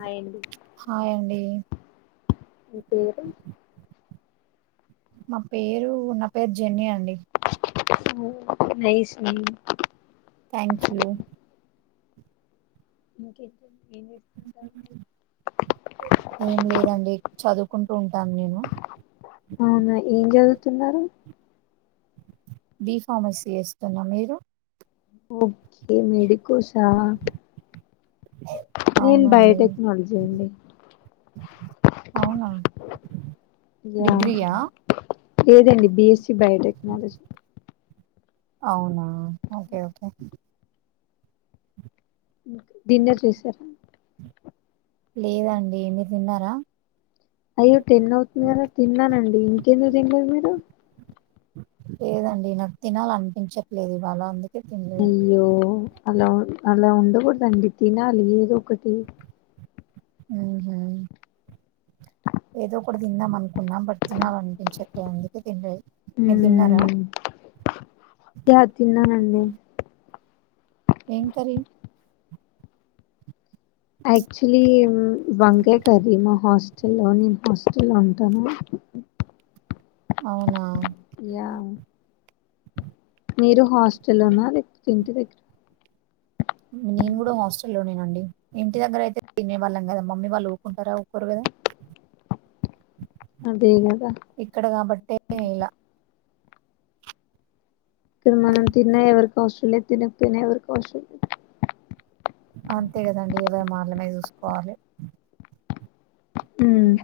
Hi అండి హాయండి మీ పేరు మా పేరు నా పేరు జెన్నీ అండి oh nice nice thank you ముకే ఎంతుంది ఏం చేస్తుంటారు మీరు ఏం ఎంలేండి లేదండి నేను చదువుకుంటూ చాడుకుంటుంటా ఉంటాను నేను అండి అవునా ఏం చదువుతున్నారు బి ఫార్మసీ చేస్తునా మీరు ఓకే మెడికోసా నేను అవునండి బయోటెక్నాలజీ అండి అవునా యా డిగ్రీయా లేదండి బిఎస్స బయోటెక్నాలజీ అవునా ఓకే ఓకే డిన్నర్ చేసారా లేదండేమి తిన్నారా అయ్యో టేన్ అవుతుంది కదా తిన్నానండి ఇంకెందుకు తింటదు మీరు లేదండి నాకు తినాలి అనిపించట్లేదు ఇవాళ అందుక తన్నడు అయ్యో అలా అలా ఉండకూడద అండి తినాలి ఏద ఒకటి ఆ హ ఏదో కూడా తిందా మనకి న్నా పడుతున్నా అందించ అందుక తింటయి మీరు తిన్నారా మ్మ్. యా తిన్నానండి ఏంకరీ యాక్చువలీ వంకాయ కరి మా హాస్టల్లో నేను హాస్టల్ ఉంటాను అవునా యా మీరు హాస్టల్లోన లేక ఇంటి దగ్గర నేను కూడా హాస్టల్లోనేనండి ఇంటి దగ్గర అయితే తినేవాళ్ళం కదా మమ్మీ వాళ్ళు ఊకుంటారా ఊకోరు కదా అదే కదా ఇక్కడ కాబట్టే నీలా ఇక్కడ మనం తిన్నా ఎవరికి ఆస్టేలియా తిన వి ఎరి కో వషం అంతే కదండి ఏవ మార్లమే చూసు కోలి మ్మ్.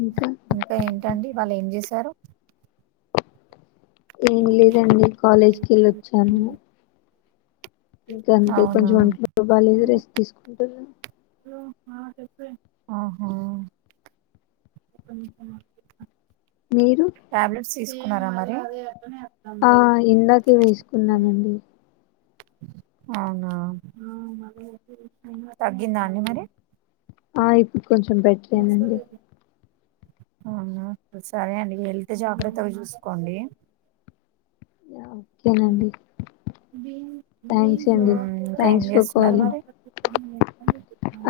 ఇంకా ఇంకా ఏంటండి వాళ్ళు ఏం చేశారు ఏమి లేదండి కాలేజ్కి వెళ్ళొచ్చాను ఇంకా అంతే అవునా కొంచెం అంట్లో బాలదు రేసి తీసుకుంటారు కొ మీరు ట్యాబ్లెట్స్ తీసు న్నారా మరి ఆ ఇందాకే వేసుకున్నానండి అవునా తగ్గిందా అండి మరి ఆ ఇప్పుడు కొంచెం బెటరేనండి అవునా సరే అండి హెల్త్ జాగ్రత్తగా చూసుకోండి ఓకేనండి థ్యాంక్స్ అండి ఇంకా ఏం థ్యాంక్స్ ఫర్ చేస్తున్నారు కాలింగ్ మరి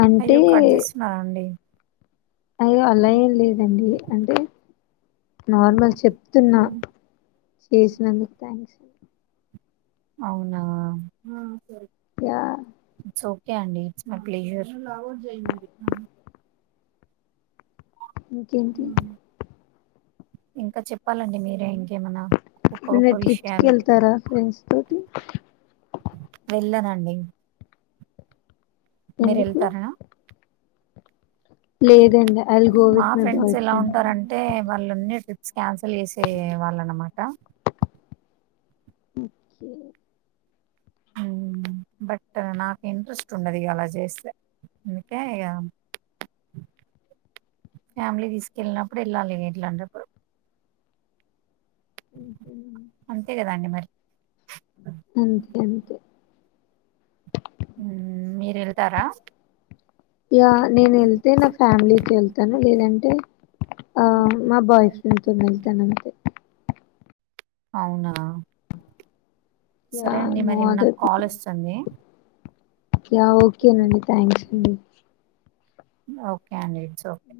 అంటే అయ్యో కట్ చేస్తున్నారాండి అయ్యో అలా ఏం లేదండి అంటే నార్మల్ చెప్తున్నా చేసినందుకు థ్యాంక్స్ అవునా యా ఒకే అండి మై ప్లేజర్ ఇంకేంటి ఇంకా చెప్పాలండి మీరే ఇంకేమనా ఏమన్నా ట్రిప్స్ కి వెళ్తారా ఫ్రెండ్స్ తోటి అండి మీరు ఎందుకు వెళ్తారనా లేదండి ఐల్ గో మా విత్ మై ఫ్రెండ్స్ బాయ్ ఎలా ఫ్రెండ్ ఉంటారంటే వాళ్ళన్నే ట్రిప్ క్యాన్సల్ చేసే వాళ్ళ అన్నమాట ఓకే హు బట్ నాకు ఇంట్రెస్ట్ ఉండదు ఇక అలా చేస్తే అందుకే ఇక ఫ్యామిలీ తీసుకెళ్ళినప్పుడు వెళ్ళాలి ఇట్లా అంటప్పుడు అంతే కదండి మరి మ్మ్. అంతే అంతే హు మీరు వెళ్తారా యా నేను వెళ్తే నా ఫ్యామిలీతో వెళ్తాను లేదంటే ఆ మా బాయ్ ఫ్రెండ్ తో వెళ్తాను అంతే అవునా యా సరే అండి నో మరి నాకు అదర్ కాల్ పీపుల్. వస్తుంది యా ఓకేనండి థ్యాంక్స్ అండి ఓకే అండి it's okay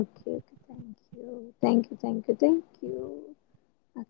okay okay thank you thank you thank you thank you